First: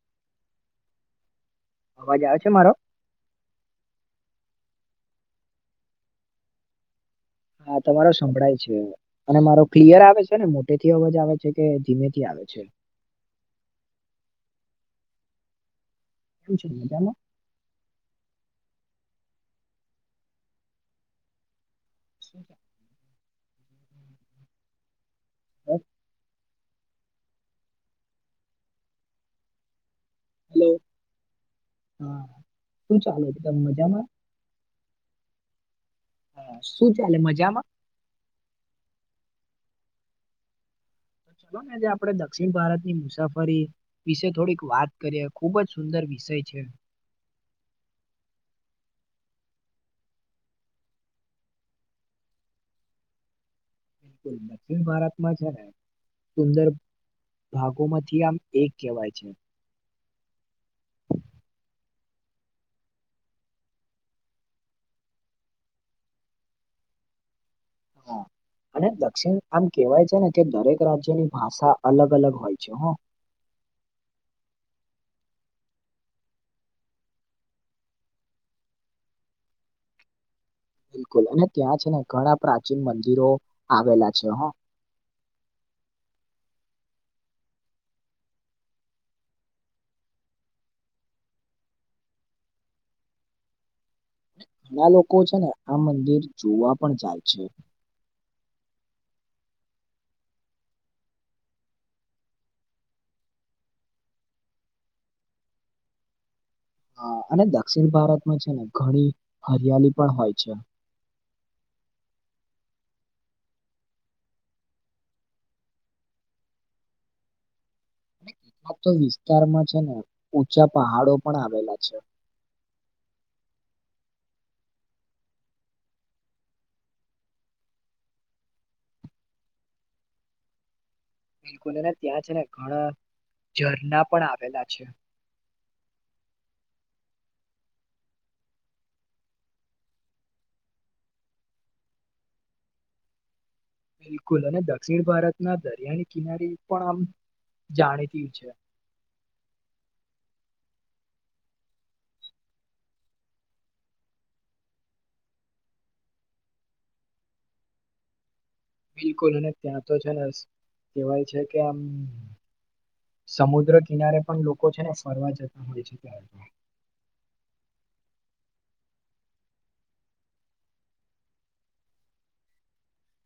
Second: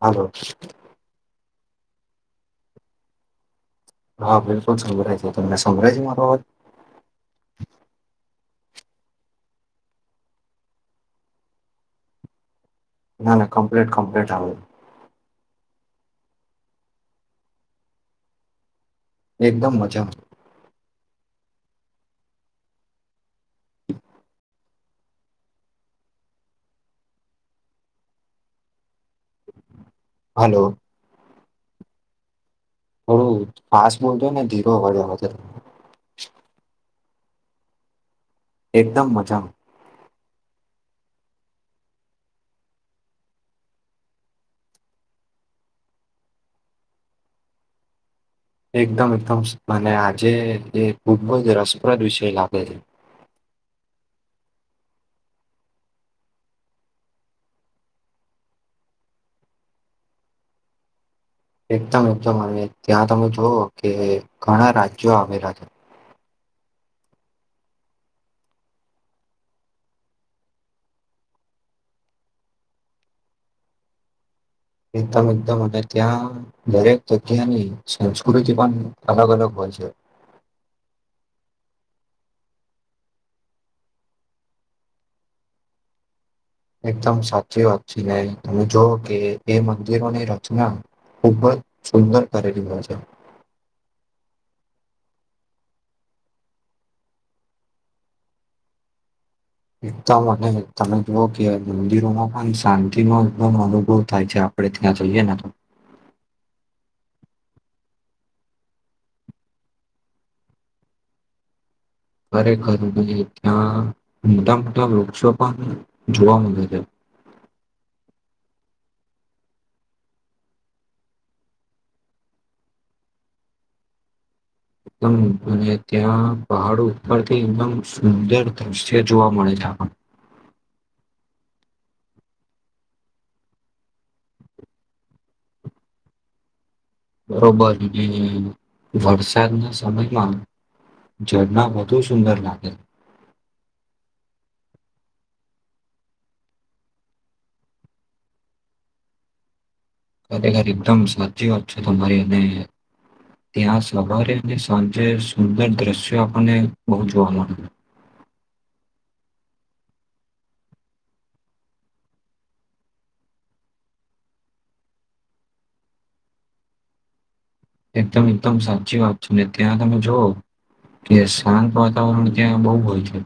હા અવાજ આવ છે મારો હા બિલકુલ સંભળય છે તને સંભળાય છે મારો અવાજ હા તમારો સંભળાય છે અને મારો ક્લિયર આવે છે ને મોટે થી અવાજ આવે છે કે ધીમેથી આવે છે ના ના કમ્પ્લીટ કમ્પ્લીટ આવે કેવું છે મજામાં એકદમ મજા [inaudible] [inaudible] હમ [inaudible] હેલો હલો હા શું ચાલે થોડું એકદમ ફાસ્ટ મજામાં? મો ને ધીરો વ્યા હા શું ચાલે મજામાં એકદમ મજા ચાલલો ને જે આપડે દક્ષિણ ભારતની મુસાફરી વિશે થોડીક વાત કરીએ ખુબ જ સુંદર વિશે વિષય છે એકદમ એકદમ મને આજે ખૂબ જ રસપ્રદ વિષય લાગે છે બિલકુલ દક્ષિણ ભારતમાં છે ને સુંદર ભાગોમાંથી આમ એક કહેવાય છે એકદમ એકદમ અને ત્યાં તમે જોુવ કે ઘણા રાજ્યો આવેલા છે હા અને દક્ષિણ આમ કેવાય છે ને કે દરેક રાજ્યની ભાષા અલગ અલગ હોય છે [inaudible] એકદમ એકદમ અને ત્યાં દરેક જગ્યાની સંસ્કૃતિ પણ અલગ અલગ હોય છે બિલકુલ અને ત્યાં છે ને ઘણા પ્રાચીન મંદિરો આવેલા છે હા એકદમ સાચી વાત છે ને તમે જોવ કે એ મંદિરોની રચના ખૂબ જ સુંદર કરેલી હોય છે ઘણા લોકો છે ને આ મંદિર જોવા પણ જાય છે એકદમ મને તમે જુઓ કે મંદિરોમાં પણ શાંતિનો અનુભવ થાય છે આપડે ત્યાં જોઈએ ને તો [unintelligible] [inaudible] [inaudible] હ અને દક્ષિણ ભારતમાં છે ને ઘણી હરિયાલી પણ હોય છે [unintelligible] [inaudible] [inaudible] ખરેખર ત્યાં મોટા મોટા વૃક્ષો પણ જોવા મળે છે [unintelligible] [inaudible] [inaudible] એલા તો વિસ્તારમાં છે ને ઊંચા પહાડો પણ આવેલા છે [unintelligible] [inaudible] [inaudible] એકદમ અને ત્યાં પહાડ ઉપરથી એકદમ સુંદર દ્રશ્ય જોવા મળે છે આપણને [unintelligible] [inaudible] [inaudible] બિલકુલ ત્યાં છે ને ઘણા ઝરણા પણ આવેલા છે [unintelligible] [inaudible] [inaudible] બરોબર વરસાદ ના સમયમાં ઝરણા વધુ સુંદર લાગે બિલકુલ અને દક્ષિણ ભારતના દરિયાની કિનારી પણ આમ જાણીતી છે ખરેખર એકદમ સાચી વાત છે તમારી એને ત્યાં સવારે અને સાંજે સુંદર દ્રશ્ય આપને પહોચવા મણે બિલકુલ અને ત્યાં તો છે ને કવાય છે કે આમ સમુદ્ર કિનારે પણ લોકો છે ને ફરવા જતા હોય છે ત્યારે એકદમ એકદમ સાચી વાત છે ને ત્યાં તમે જોઓ કે શાંત વાતાવરણ ત્યાં બહુ હોય છે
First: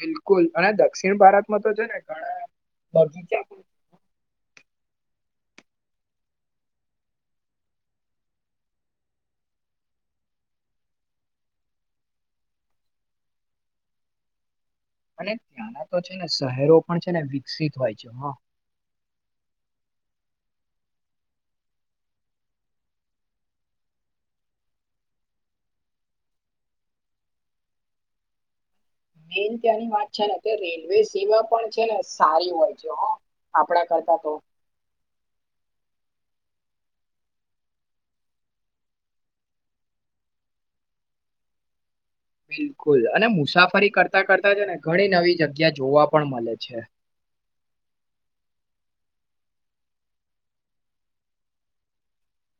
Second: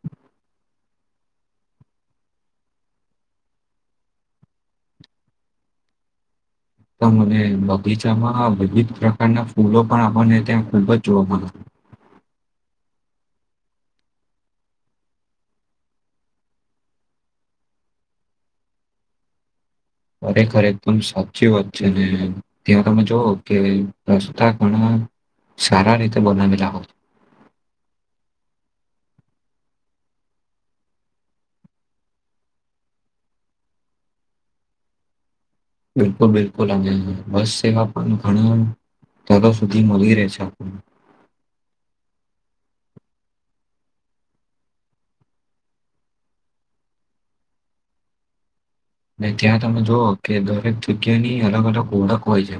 બિલકુલ અને દક્ષિણ ભારતમાં તો છે ને ઘણા તો મને બગીચામાં વિવિધ પ્રકારના ફૂલો પણ આપણને ત્યાં ખૂબ જ જોવા મળે [unintelligible] [inaudible] [inaudible] અને ત્યાંના તો છે ને શહેરો પણ છે ને વિકસિત હોય છે હ ખરેખર એકદમ સાચી વાત છે ત્યાં તમે જોઓ કે રસ્તા ઘણા સારા રીતે બનાવેલા હો [inaudible] મેન ત્યાંની વાત છે ને તે રેલવે સેવા પણ છે ને સારી હોય છે આપણા કર થબો. બિલકુલ બિલકુલ અ બસ સેવા આપ ઘણ તાલ સુધી મળી રહે છે આપણ [inaudible] બિલકુલ અને મુસાફરી કરતા કરતા જ ને ઘણી નવી જગ્યા જોવા પણ મળે છે. [inaudible] ને ત્યાં તમે જોુઓ કે દરેક જગ્યાની અલગ અલગ ઓળખ હોય છે.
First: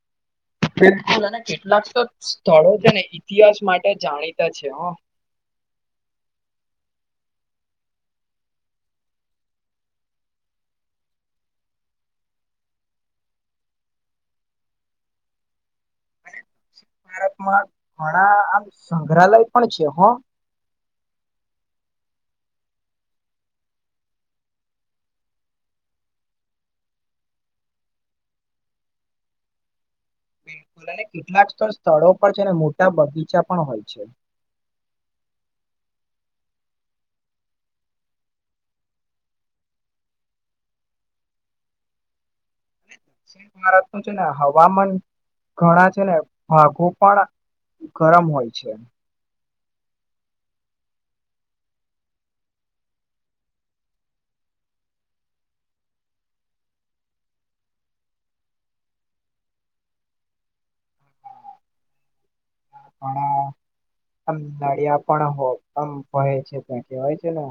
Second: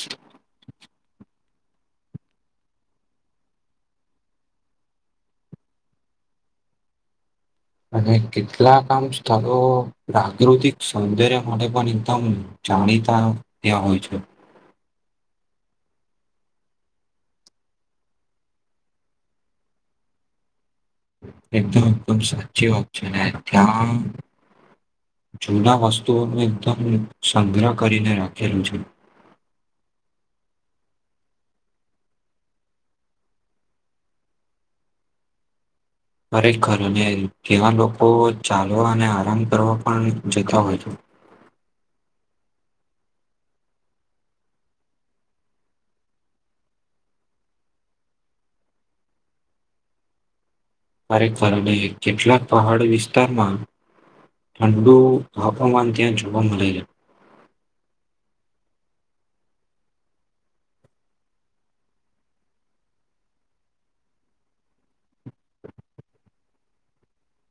[inaudible] બિલકુલ અને કેટલાક તો સ્થળો છે ને ઇતિહાસ માટે જાણીતા છે હ અને કેટલાક આમ સ્થળો પ્રકૃતિક સૌંદર્ય માટે પણ એકદમ જાણીતા ત્યાં હોય છે. અને દક્ષિણ ભારતમાં ઘણા આમ સંગ્રહાલય પણ છે હ. એકદમ એકદમ સાચી ઓપ્શન હ જમ. જૂના વસ્તુઓનું એકદમ સંગ્રહ કરીને રાખેલું છે. [inaudible] બિલકુલ અને કેટલાક સ્થળો પર છે અને મોટા બગીચા પણ હોય છે. [inaudible] ખરેખર અને ત્યાં લોકો ચાલવા અને આરામ કરવા પણ જતા હોય છે. [inaudible] અને દક્ષિણ ભારતનું છે ને હવામાન ઘણા છે ને ગરમ હોય છે. ખરેક ફરણે કેટલાક પહાડી વિસ્તારમાં ઠંડુ તાપમાન ત્યાં જોવા મળે છે. પણણ આમ નળિયા પણ હો આમ વય છે ત્યાં કેહેવાય છે ને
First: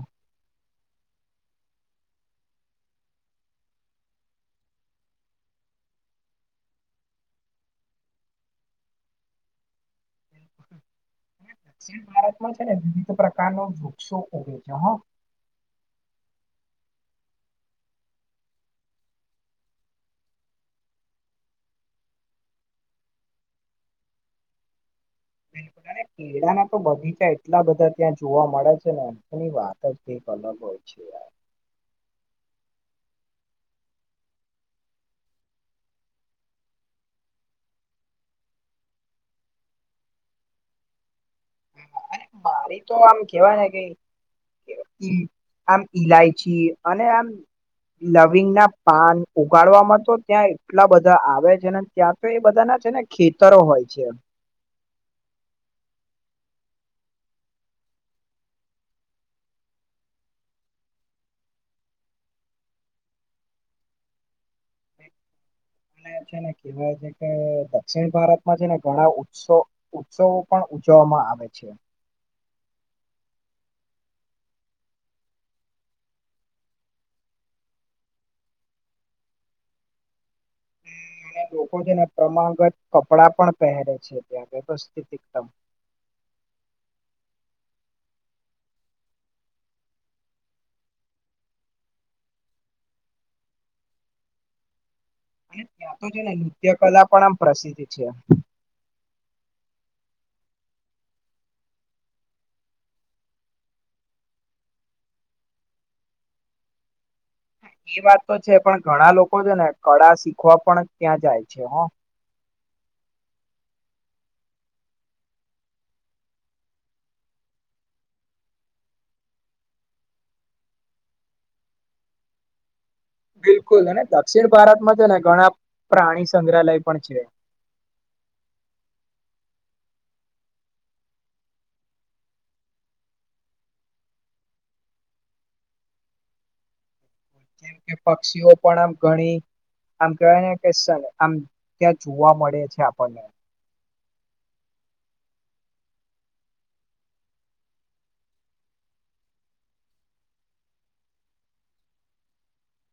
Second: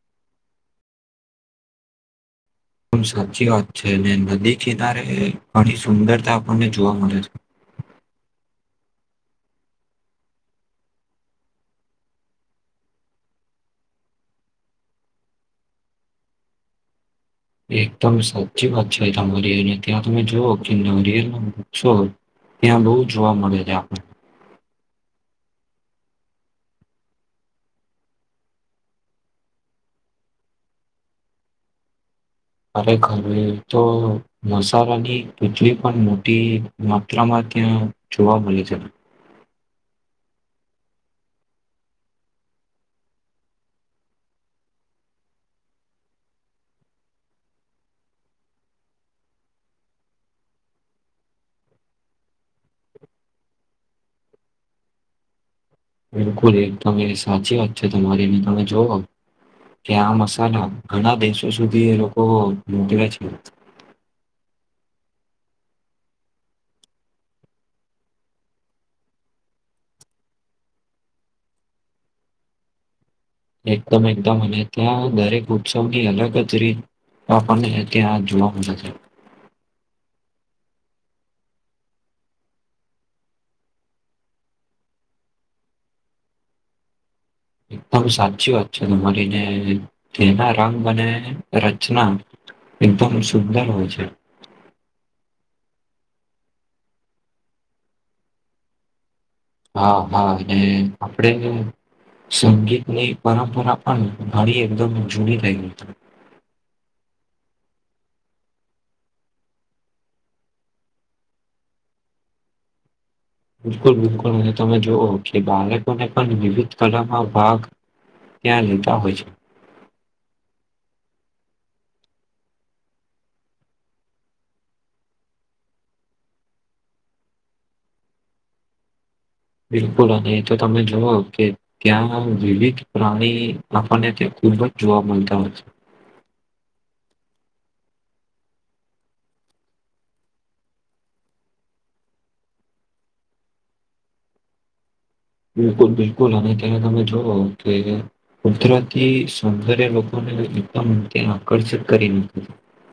સાચી વાત છે અને નદી કિનારે ઘણી સુંદરતા આપણને જોવા મળે છે. [inaudible] દક્ષિણ ભારતમાં છે ને વિવિધ પ્રકારના વૃક્ષો ઉગે છે હ. [unintelligible] એકદમ સાચી વાત છે ધવરિયલ ને ત્યાં તમે જો કે નવરિયર પૂછો ત્યાં બહુ જોવા મળે છે આપણને. [inaudible] કેળા ના તો બગીચા એટલા બધા ત્યાં જોવા મળે છે ને એની વાત જ એક અલગ હોય છે. [inaudible] તો મસાલાની ખેતી પણ મોટી માત્રામાં ત્યાં જોવા મલી છે. મારી તો આમ કેવાય ને કેઈ આમ ઈલાયચી અને આમ લવિંગ ના પાન ઉગાડવાવામાં તો ત્યાં એટલા બધા આવે છે ને ત્યાં તો એ બધા ના છે ને ખેતરો હોય છે. બિલકુલ એક તમે સાચી વાત છે તમારીને તમે જુઓ. કે આ મસાલા ઘણા દેશો સુધી એ લોકો મોકલે છે. [unintelligible] અને છે ને કેહેવાય છે કે દક્ષિણ ભારતમાં છે ને ઘણા ઉત્સવ ઉત્સવ પણ ઉજવવામાં આવે છે. એકદમ એકદમ અને ત્યાં દરેક ઉત્સવની અલગ જ રીત આપણને ત્યાં જોવા મળે છે. [unintelligible] હમ્મ. ત્યાં લોકો છે ને પ્રમાણગત કપડાં પણ પહેરે છે ત્યાં વ્યવસ્થિત એકદમ. [inaudible] એકદમ સાચી વાત છે તમારી, ને તેના રંગ અને રચના એકદમ સુંદર હોય છે. [inaudible] ત્યાં તો છે ને નૃત્ય કલા પણ આમ પ્રસિદ્ધ છે. હા, હા અને આપણેે [unintelligible] સંગીતની પરંપરા પણ ઘણી એકદમ જૂની ગઈ હતી. [inaudible] હા એ વાત તો છે પણ ઘણા લોકો છે ને કળા શીખવા પણ ત્યાં જાય છે હ. બિલકુલ-બિલકુલ અને તમે જુઓ કે બાળકોને પણ વિવિધ કલામાં ભાગ ત્યાં લેતાં હોય છે. બિલકુલ અને દક્ષિણ ભારતમાં તો ને ઘણા પ્રાણી સંગ્રહાલય પણ છે. [inaudible] બિલકુલ અને એ તો તમે જુઓ કે ત્યાં વિવિધ પ્રાણી આપણનેં [unintelligible] ખૂબ જ જોવા મલતા હોય છે. જેમ કે પક્ષીઓ પણ આમ ઘણી આમ કહેવાય ને કે સર આમ ત્યાં જોવા મળે છે આપણને. બિલકુલ-બિલકુલ અને ત્યારે તમે જુઓ કે કુદરતી સૌંદર્ય લોકોને ને એકદમ ત્યાં આકર્ષિત કરી મૂકે છે.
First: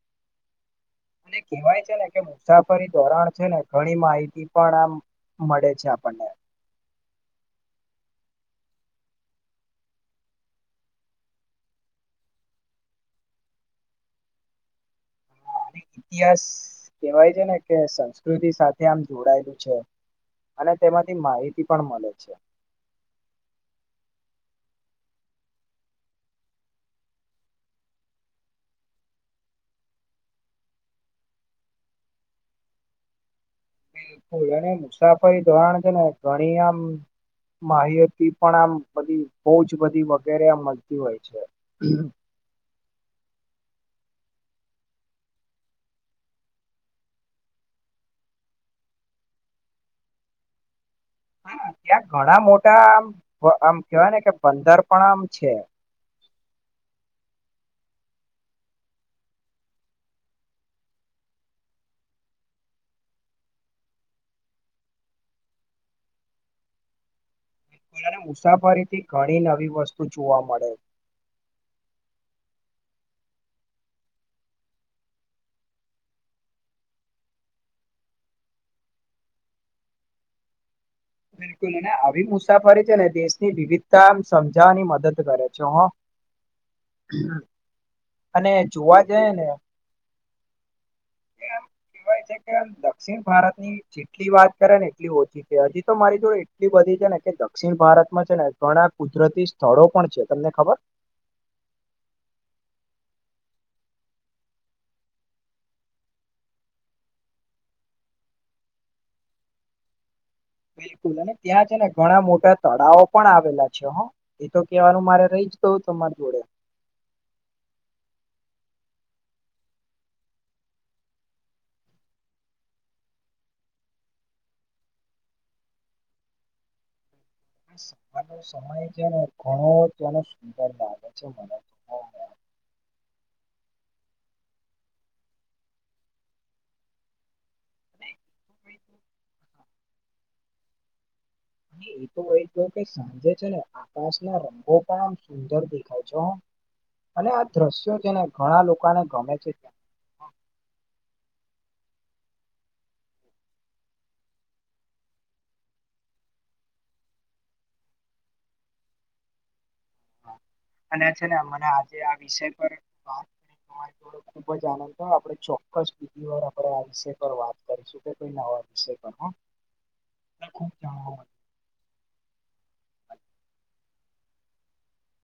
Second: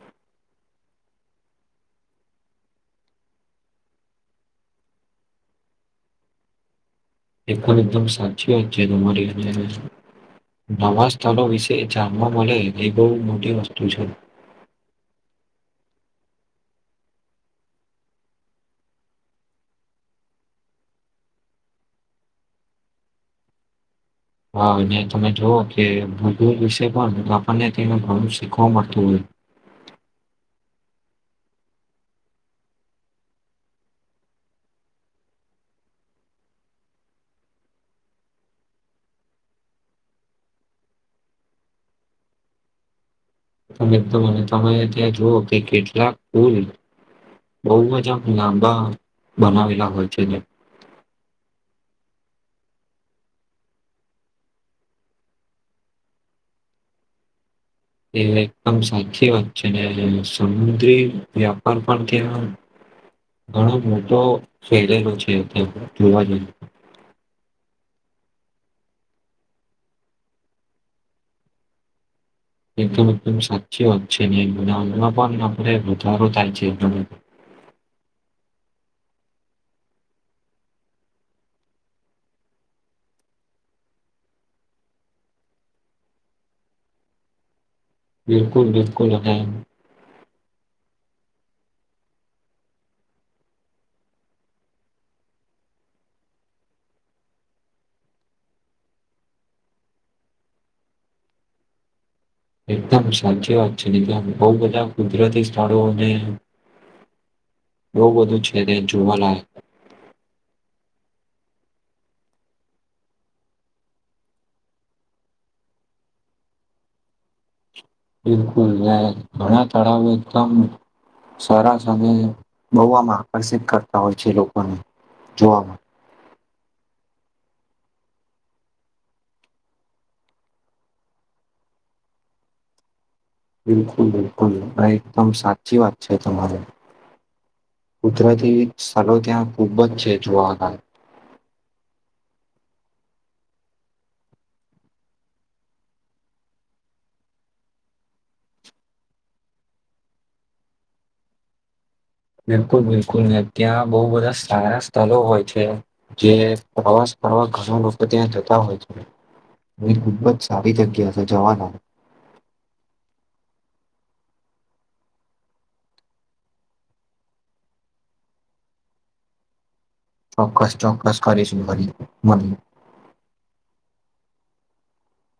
[inaudible] અને કેહેવાય છે ને કે મુસાફરી ધોરણ છે ને ઘણી માહિતી પણ આમ મળે છે આપણને. એ પણ એકદમ સાચી વાત છે તમારી અને નવા સ્થળો વિશે જાણવા મળે એ બહુ મોટી વસ્તુ છે. [unintelligible] ઇતિહાસ કહેવાય છે ને કે સંસ્કૃતિ સાથે આમ જોડાયેલું છે. અને તેમાંથી માહિતી પણ મલે છે. હા અને તમે જોઓ કે [unintelligible] વિશે પણ આપણને તેમાં ઘણું શીખવા મળતું હોય [inaudible] [unintelligible] એને મુસાફરી ધોરણ છે ને ઘણી આમ માહિયતી પણ આમ બધી બહુ જ બધી વગેરે આ મલતી હોય છે. [inaudible] એકદમ અને તમે ત્યાં જુઓ કે કેટલા કુલ બહુ જ આમા લાંબા બનાવેલા હોય છે એને. હા, ત્યાં ઘણા મોટા આમ વ આમ કેવાય ને કે બંદર પણ આમ છે [inaudible] એ એકદમ સાચી વાત છે, ને સમુદ્રી વ્યાપાર પણ ત્યાં ઘણો મોટો ફેલેલો છે તે જોવા જઈ [unintelligible] [unintelligible] અને મુસાફરીથી ઘણી નવી વસ્તુ જોવા મળે. એકદમ-એકદમ સાચી વાત છે, ને બનાવમાં પણ આપણે વધારો થાય છે એકદમ. [inaudible] બિલકુલ અને આવી મુસાફરી છે ને દેશની વિવિધતા આમ સમજાવવાની મદદ કરે છે હો. અને બિલકુલ જોવા બિલકુલ જાય ને અને એમ કહેવાય છે કે આમ દક્ષિણ ભારત ની જેટલી વાત કરે ને એટલી ઓછી છે, હજી તો મારી જોડે એટલી બધી છે ને કે દક્ષિણ ભારતમાં છે ને ઘણા કુદરતી સ્થળો પણ છે. તમને ખબર? [inaudible] એકદમ સાચી વાત છે, ને ત્યાં બહુ બધા કુદરતી સ્થળોને બહુ બધું છે તે જોવાના બિલકુલ અને ત્યાં છે ને ઘણા મોટા તળાવો પણ આવેલા છે હ એ તો કેવાનું મારે રહી જ તો તમારી જોડે બિલકુલ ઘણા તળાવો એકદમ સસ અને બહ આમ આકર્ષિત કરતા હોય છે લોકોને જોવા સવા ન સમય છે ને ઘણો તેનો સુંદર લાગે છે મને તો બ બિલકુલ બિલકુલ એકદમ સાચી વાત છે તમારે કુદરાતી સ્થળો ત્યાં ખૂબ જ છે જોવા હતા એ તો એય ગ કે સાંજે છે ને આકાશના રંગો પણ આમ સુંદર દેખાય છે અને આ દ્રશ્યો છેને ઘણા લોકોને ગમે છે ત્યાં બિલકુલ બિલકુલ ને ત્યાં બહુ બધા સારા સ્થળ હોય છે જે પ્રવાસ આવા ઘણા લોકો ત્યાં જતા હોય છે એ ખૂબ જ સારી અને જગ્યા છે ને મને જવાના આજે આ વિષય પર વાત કરી ખુબ જ આનંદ આપણે ચોક્કસ પીધી વાર આપણે આ વિષય પર વાત કરીશું કે કોઈ નવા વિષય પર ચોક્કસ ખૂબ જાણવા મળ્યું ચોક્કસ કરશ ઘરી મરી